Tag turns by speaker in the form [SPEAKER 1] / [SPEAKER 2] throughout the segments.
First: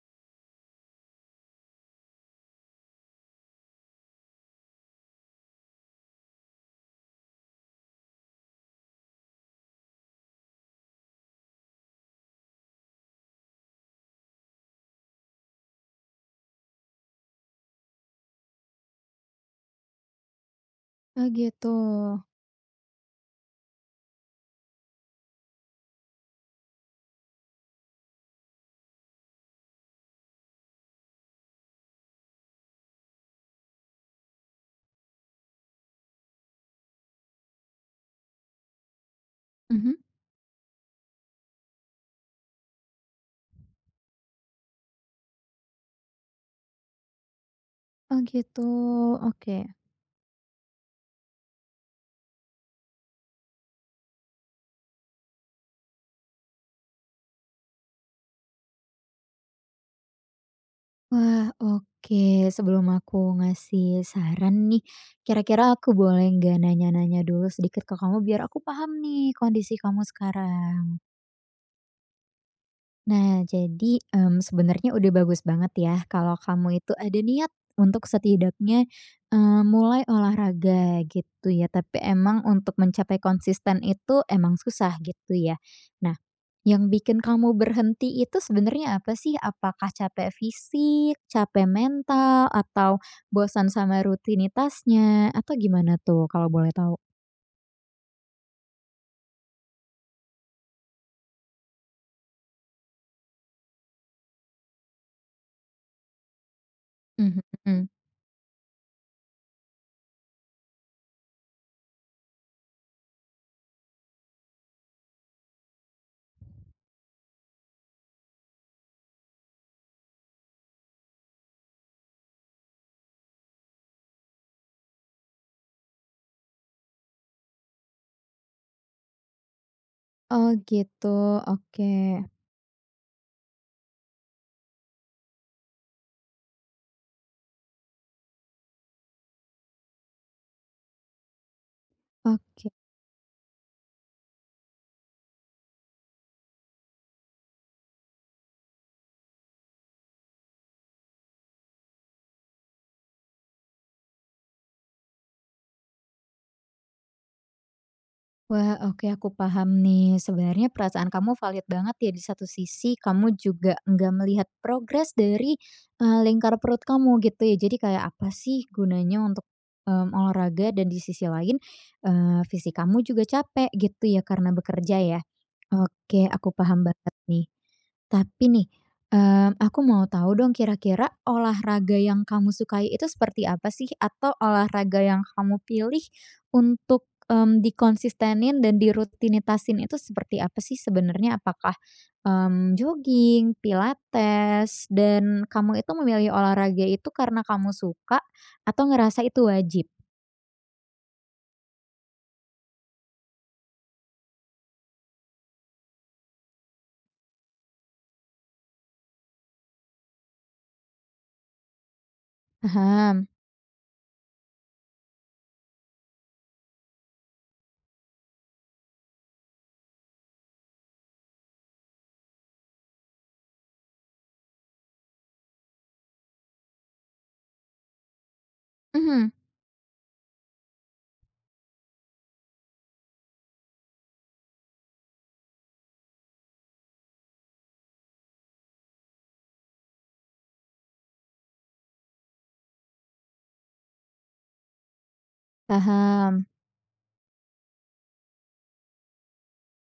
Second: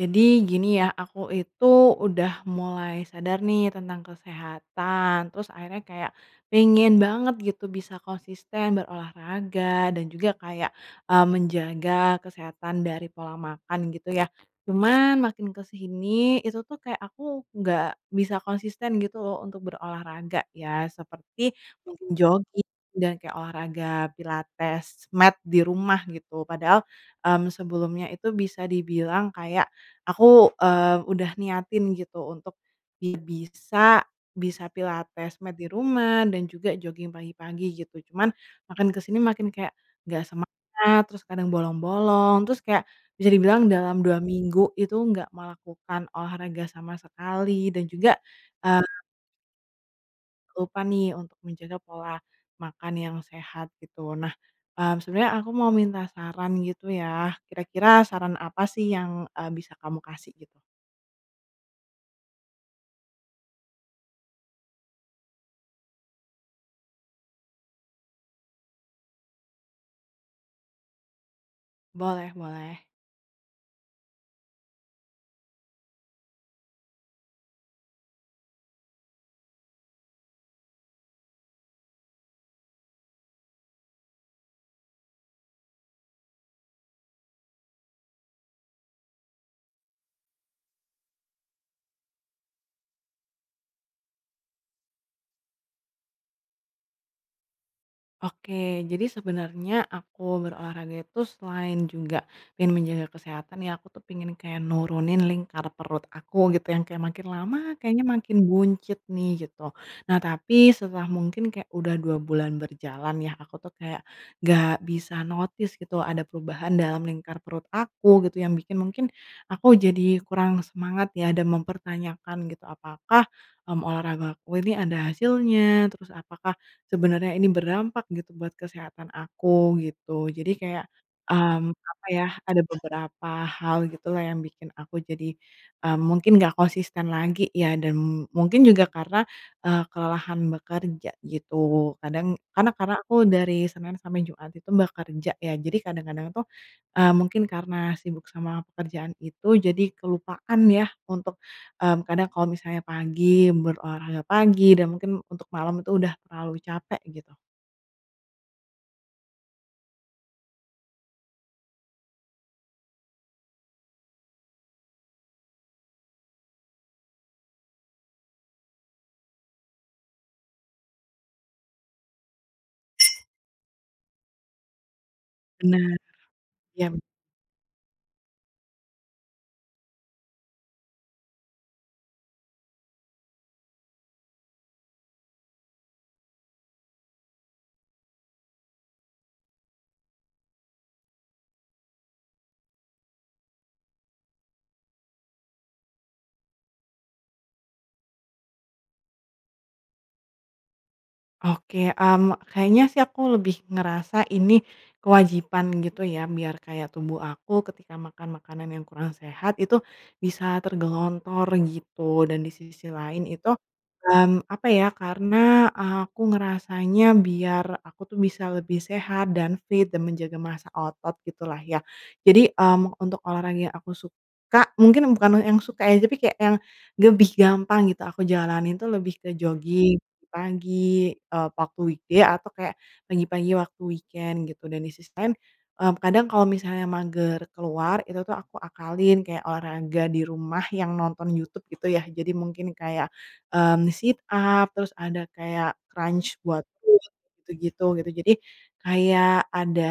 [SPEAKER 1] Jadi gini ya, aku itu udah mulai sadar nih tentang kesehatan, terus akhirnya kayak pengen banget gitu bisa konsisten berolahraga dan juga kayak, menjaga kesehatan dari pola makan gitu ya. Cuman makin ke sini itu tuh kayak aku nggak bisa konsisten gitu loh untuk berolahraga ya,
[SPEAKER 2] Oh
[SPEAKER 1] seperti
[SPEAKER 2] gitu.
[SPEAKER 1] mungkin jogging dan kayak olahraga pilates, mat di rumah gitu. Padahal, sebelumnya itu bisa dibilang kayak aku, udah niatin gitu untuk bi bisa bisa pilates mat di rumah dan juga jogging pagi-pagi gitu. Cuman makin kesini makin kayak
[SPEAKER 2] Mhm.
[SPEAKER 1] nggak semangat, terus kadang bolong-bolong, terus kayak bisa dibilang dalam 2 minggu itu nggak melakukan olahraga sama sekali dan juga,
[SPEAKER 2] Oh gitu,
[SPEAKER 1] eee,
[SPEAKER 2] oke.
[SPEAKER 1] lupa nih untuk menjaga pola makan yang sehat gitu. Nah, sebenarnya aku mau minta saran gitu ya, kira-kira saran apa sih yang, bisa kamu kasih gitu?
[SPEAKER 2] Wah, oke. Sebelum aku ngasih saran nih, kira-kira aku boleh nggak nanya-nanya dulu sedikit ke kamu biar aku paham nih kondisi kamu sekarang?
[SPEAKER 1] Boleh, boleh.
[SPEAKER 2] Nah, jadi, sebenarnya udah bagus banget ya kalau kamu itu ada niat untuk setidaknya, mulai olahraga gitu ya, tapi emang untuk mencapai konsisten itu emang susah gitu ya. Nah, yang bikin kamu berhenti itu sebenarnya apa sih? Apakah capek fisik, capek mental, atau bosan sama rutinitasnya, atau gimana tuh kalau boleh tahu?
[SPEAKER 1] Oke, jadi sebenarnya aku berolahraga itu selain juga pengen menjaga kesehatan ya, aku tuh pengen kayak nurunin lingkar perut aku gitu yang kayak makin
[SPEAKER 2] Mhm
[SPEAKER 1] lama
[SPEAKER 2] mhm.
[SPEAKER 1] kayaknya makin buncit nih gitu. Nah, tapi setelah mungkin kayak udah 2 bulan berjalan ya, aku tuh kayak gak bisa notice gitu ada perubahan dalam lingkar perut aku gitu yang bikin mungkin aku jadi kurang semangat ya dan mempertanyakan gitu apakah, olahraga aku ini ada hasilnya, terus apakah sebenarnya ini berdampak gitu buat kesehatan aku gitu.
[SPEAKER 2] Oh
[SPEAKER 1] Jadi kayak,
[SPEAKER 2] gitu, oke
[SPEAKER 1] apa ya, ada beberapa hal gitulah yang bikin aku jadi, mungkin nggak konsisten lagi ya dan mungkin juga karena, kelelahan bekerja gitu. Kadang
[SPEAKER 2] oke.
[SPEAKER 1] karena aku dari Senin sampai Jumat itu bekerja ya, jadi kadang-kadang tuh, mungkin karena sibuk sama pekerjaan itu jadi kelupaan ya untuk. Kadang kalau misalnya pagi, berolahraga pagi dan mungkin untuk malam itu udah terlalu capek gitu.
[SPEAKER 2] Wah, oke aku paham nih. Sebenarnya perasaan kamu valid banget ya di satu sisi kamu juga nggak melihat progres dari, lingkar perut kamu gitu ya. Jadi kayak apa sih gunanya untuk, olahraga dan di sisi lain, fisik kamu juga capek gitu ya karena bekerja ya.
[SPEAKER 1] Benar.
[SPEAKER 2] Oke, aku paham
[SPEAKER 1] Iya.
[SPEAKER 2] banget nih. Tapi nih, aku mau tahu dong kira-kira olahraga yang kamu sukai itu seperti apa sih? Atau olahraga yang kamu pilih untuk, dikonsistenin dan dirutinitasin itu seperti apa sih sebenarnya? Apakah, jogging, pilates, dan kamu itu memilih olahraga itu karena kamu suka atau ngerasa itu wajib?
[SPEAKER 1] Oke, kayaknya sih aku lebih ngerasa ini kewajiban gitu ya, biar kayak tubuh aku ketika makan makanan yang kurang sehat itu bisa tergelontor gitu. Dan di sisi lain
[SPEAKER 2] Paham,
[SPEAKER 1] itu, apa ya, karena aku ngerasanya biar aku tuh bisa lebih sehat dan fit dan menjaga massa otot gitulah ya. Jadi, untuk olahraga yang aku suka mungkin bukan yang suka ya, tapi kayak yang lebih gampang gitu aku jalanin tuh lebih ke
[SPEAKER 2] mhm,
[SPEAKER 1] jogging pagi, waktu weekday atau kayak pagi-pagi waktu weekend gitu dan di sisi lain, kadang kalau misalnya mager keluar itu tuh aku akalin kayak olahraga di rumah yang nonton YouTube gitu ya jadi mungkin kayak, sit up terus ada kayak crunch
[SPEAKER 2] paham,
[SPEAKER 1] buat perut gitu-gitu gitu jadi, kayak ada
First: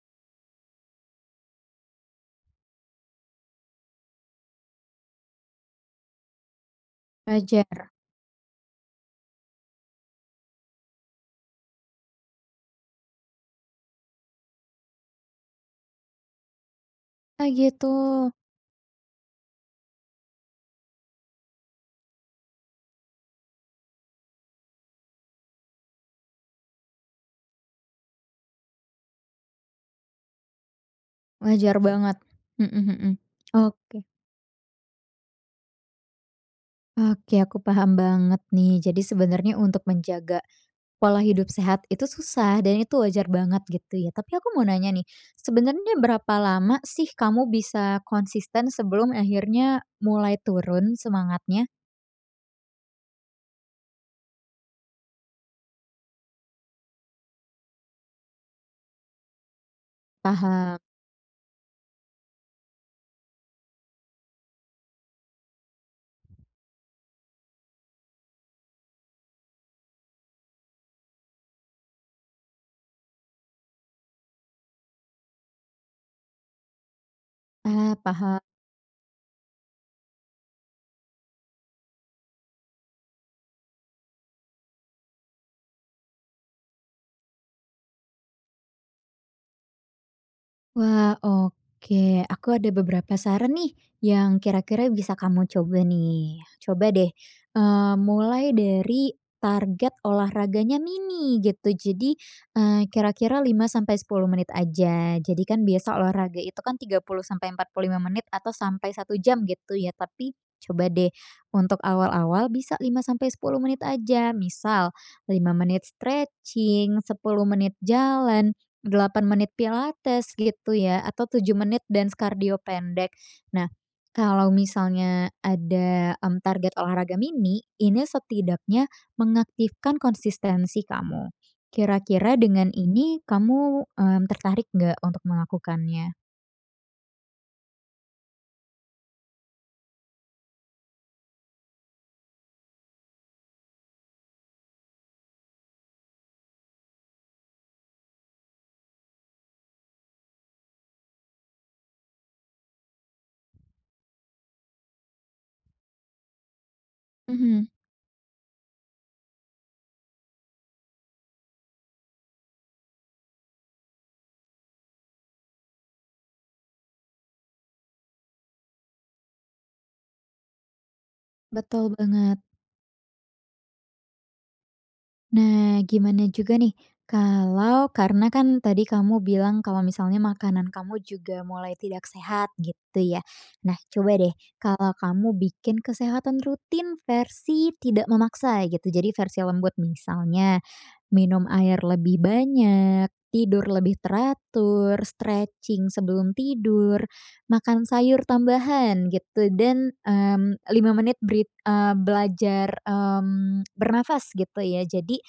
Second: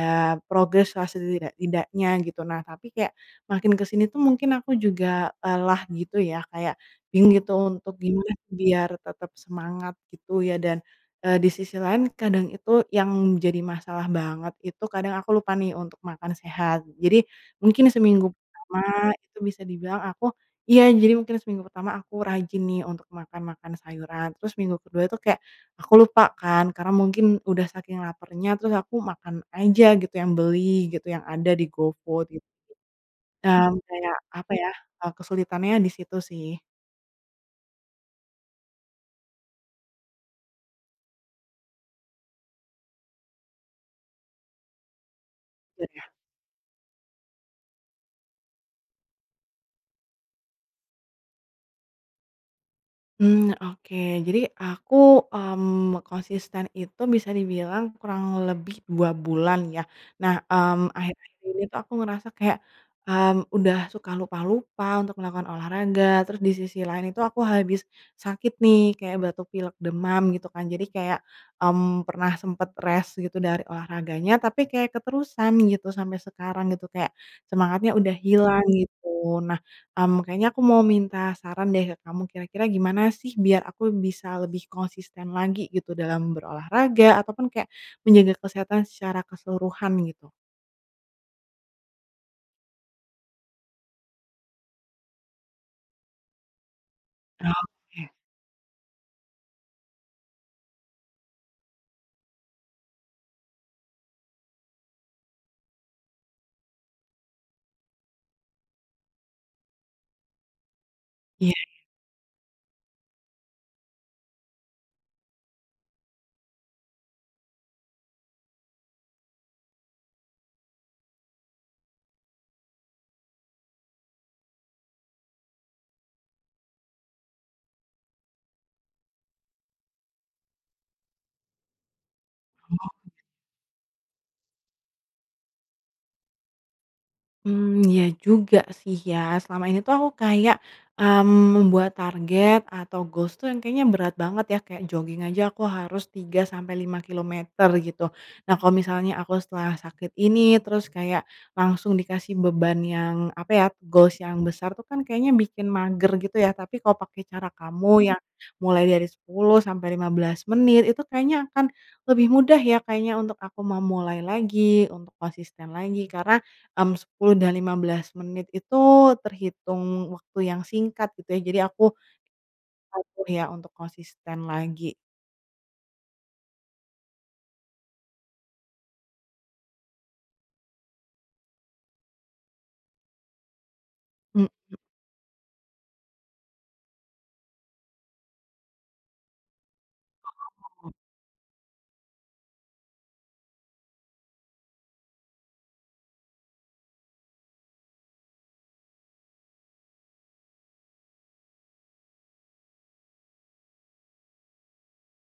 [SPEAKER 1] progres lah setidak-tidaknya gitu. Nah tapi kayak makin ke sini tuh mungkin aku juga lah gitu ya, kayak bingung gitu
[SPEAKER 2] wajar.
[SPEAKER 1] untuk gimana biar tetap semangat gitu ya dan, di sisi lain kadang itu yang jadi masalah banget itu kadang aku lupa nih untuk makan sehat. Jadi
[SPEAKER 2] Oh
[SPEAKER 1] mungkin
[SPEAKER 2] gitu.
[SPEAKER 1] seminggu pertama itu bisa dibilang aku iya, jadi mungkin seminggu pertama aku rajin nih untuk makan-makan sayuran, terus minggu kedua itu kayak aku lupa kan karena mungkin udah saking laparnya terus aku makan aja gitu yang beli gitu, yang ada di
[SPEAKER 2] Wajar banget.
[SPEAKER 1] GoFood gitu.
[SPEAKER 2] Mhm mhm.
[SPEAKER 1] Mmm,
[SPEAKER 2] Oke.
[SPEAKER 1] kayak apa ya, kesulitannya di situ sih.
[SPEAKER 2] Oke, aku paham banget nih. Jadi sebenarnya untuk menjaga pola hidup sehat itu susah dan itu wajar banget gitu ya. Tapi aku mau nanya nih, sebenarnya berapa lama sih kamu bisa konsisten sebelum akhirnya mulai turun semangatnya?
[SPEAKER 1] Mmm, oke. Jadi aku, konsisten itu bisa dibilang kurang lebih 2 bulan ya. Nah,
[SPEAKER 2] Paham.
[SPEAKER 1] akhir-akhir ini tuh aku ngerasa kayak, udah suka lupa-lupa untuk melakukan olahraga, terus di sisi lain itu aku habis sakit nih, kayak batuk pilek demam gitu kan. Jadi kayak, pernah sempet rest gitu dari olahraganya, tapi kayak keterusan gitu sampai sekarang gitu, kayak semangatnya
[SPEAKER 2] Ah,
[SPEAKER 1] udah
[SPEAKER 2] paham.
[SPEAKER 1] hilang gitu. Nah, kayaknya aku mau minta saran deh ke kamu, kira-kira gimana sih biar aku bisa lebih konsisten lagi gitu dalam berolahraga ataupun kayak menjaga kesehatan secara keseluruhan gitu?
[SPEAKER 2] Wah, oke. Aku ada beberapa saran nih yang kira-kira bisa kamu coba nih. Coba deh,
[SPEAKER 1] Oke.
[SPEAKER 2] mulai dari target olahraganya mini gitu. Jadi, kira-kira 5 sampai 10 menit aja. Jadi kan biasa olahraga itu kan 30 sampai 45 menit atau sampai 1 jam gitu ya. Tapi coba deh untuk awal-awal bisa 5 sampai 10 menit aja. Misal 5 menit stretching, 10 menit jalan, 8 menit pilates gitu ya, atau 7 menit dance kardio pendek. Nah, kalau misalnya ada, target olahraga mini, ini setidaknya mengaktifkan konsistensi kamu. Kira-kira dengan ini kamu, tertarik nggak untuk melakukannya?
[SPEAKER 1] Hmm, ya juga sih ya. Selama ini tuh aku kayak, membuat target atau goals tuh yang kayaknya berat banget ya, kayak jogging aja aku harus 3 sampai 5 kilometer gitu. Nah, kalau misalnya aku setelah sakit ini, terus kayak langsung dikasih beban yang, apa ya, goals yang besar tuh kan kayaknya bikin mager gitu ya. Tapi kalau pakai cara
[SPEAKER 2] Mhm,
[SPEAKER 1] kamu yang mulai dari 10 sampai 15 menit, itu kayaknya akan lebih mudah ya kayaknya untuk aku memulai lagi, untuk konsisten lagi. Karena 10 dan 15 menit itu terhitung waktu yang singkat gitu ya, jadi
[SPEAKER 2] betul
[SPEAKER 1] aku
[SPEAKER 2] banget.
[SPEAKER 1] atur ya untuk konsisten lagi.
[SPEAKER 2] Nah, gimana juga nih, kalau karena kan tadi kamu bilang kalau misalnya makanan kamu juga mulai tidak sehat gitu ya. Nah, coba deh
[SPEAKER 1] Mmm,
[SPEAKER 2] kalau kamu bikin kesehatan rutin versi tidak memaksa gitu, jadi versi lembut misalnya minum air lebih banyak, tidur lebih teratur, stretching sebelum tidur, makan sayur tambahan gitu dan, 5 menit beri belajar, bernafas gitu ya. Jadi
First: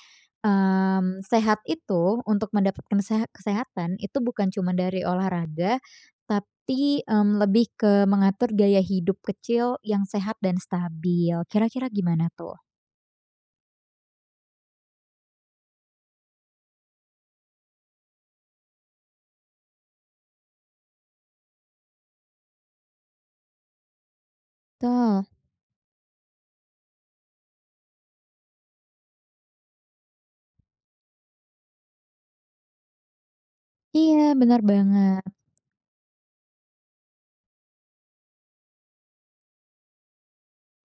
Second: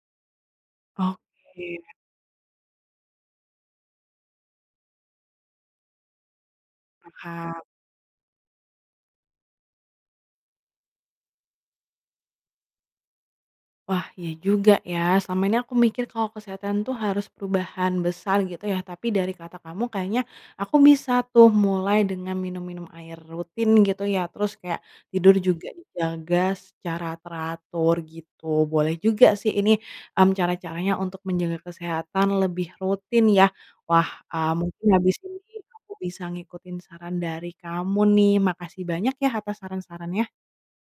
[SPEAKER 2] Sehat
[SPEAKER 1] oke,
[SPEAKER 2] itu untuk mendapatkan kesehatan itu bukan cuma dari olahraga, tapi,
[SPEAKER 1] paham.
[SPEAKER 2] lebih ke mengatur gaya hidup kecil yang sehat dan stabil. Kira-kira gimana tuh?
[SPEAKER 1] Wah, iya juga ya. Selama ini aku mikir kalau kesehatan tuh harus perubahan besar gitu ya, tapi dari kata kamu kayaknya aku bisa tuh mulai dengan minum-minum air rutin gitu ya, terus kayak
[SPEAKER 2] Betul.
[SPEAKER 1] tidur juga dijaga secara teratur gitu. Boleh juga sih ini, cara-caranya untuk menjaga kesehatan lebih rutin ya. Wah,
[SPEAKER 2] Iya, benar
[SPEAKER 1] mungkin habis
[SPEAKER 2] banget.
[SPEAKER 1] ini aku bisa ngikutin saran dari kamu nih. Makasih banyak ya atas saran-sarannya.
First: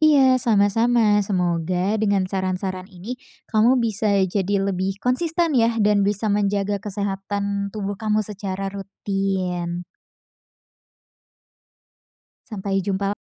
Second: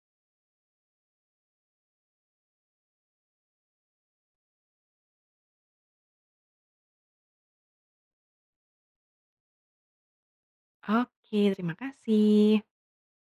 [SPEAKER 2] Iya, sama-sama. Semoga dengan saran-saran ini kamu bisa jadi lebih konsisten ya dan bisa menjaga kesehatan tubuh kamu secara rutin.
[SPEAKER 1] Oke, terima kasih.
[SPEAKER 2] Sampai jumpa.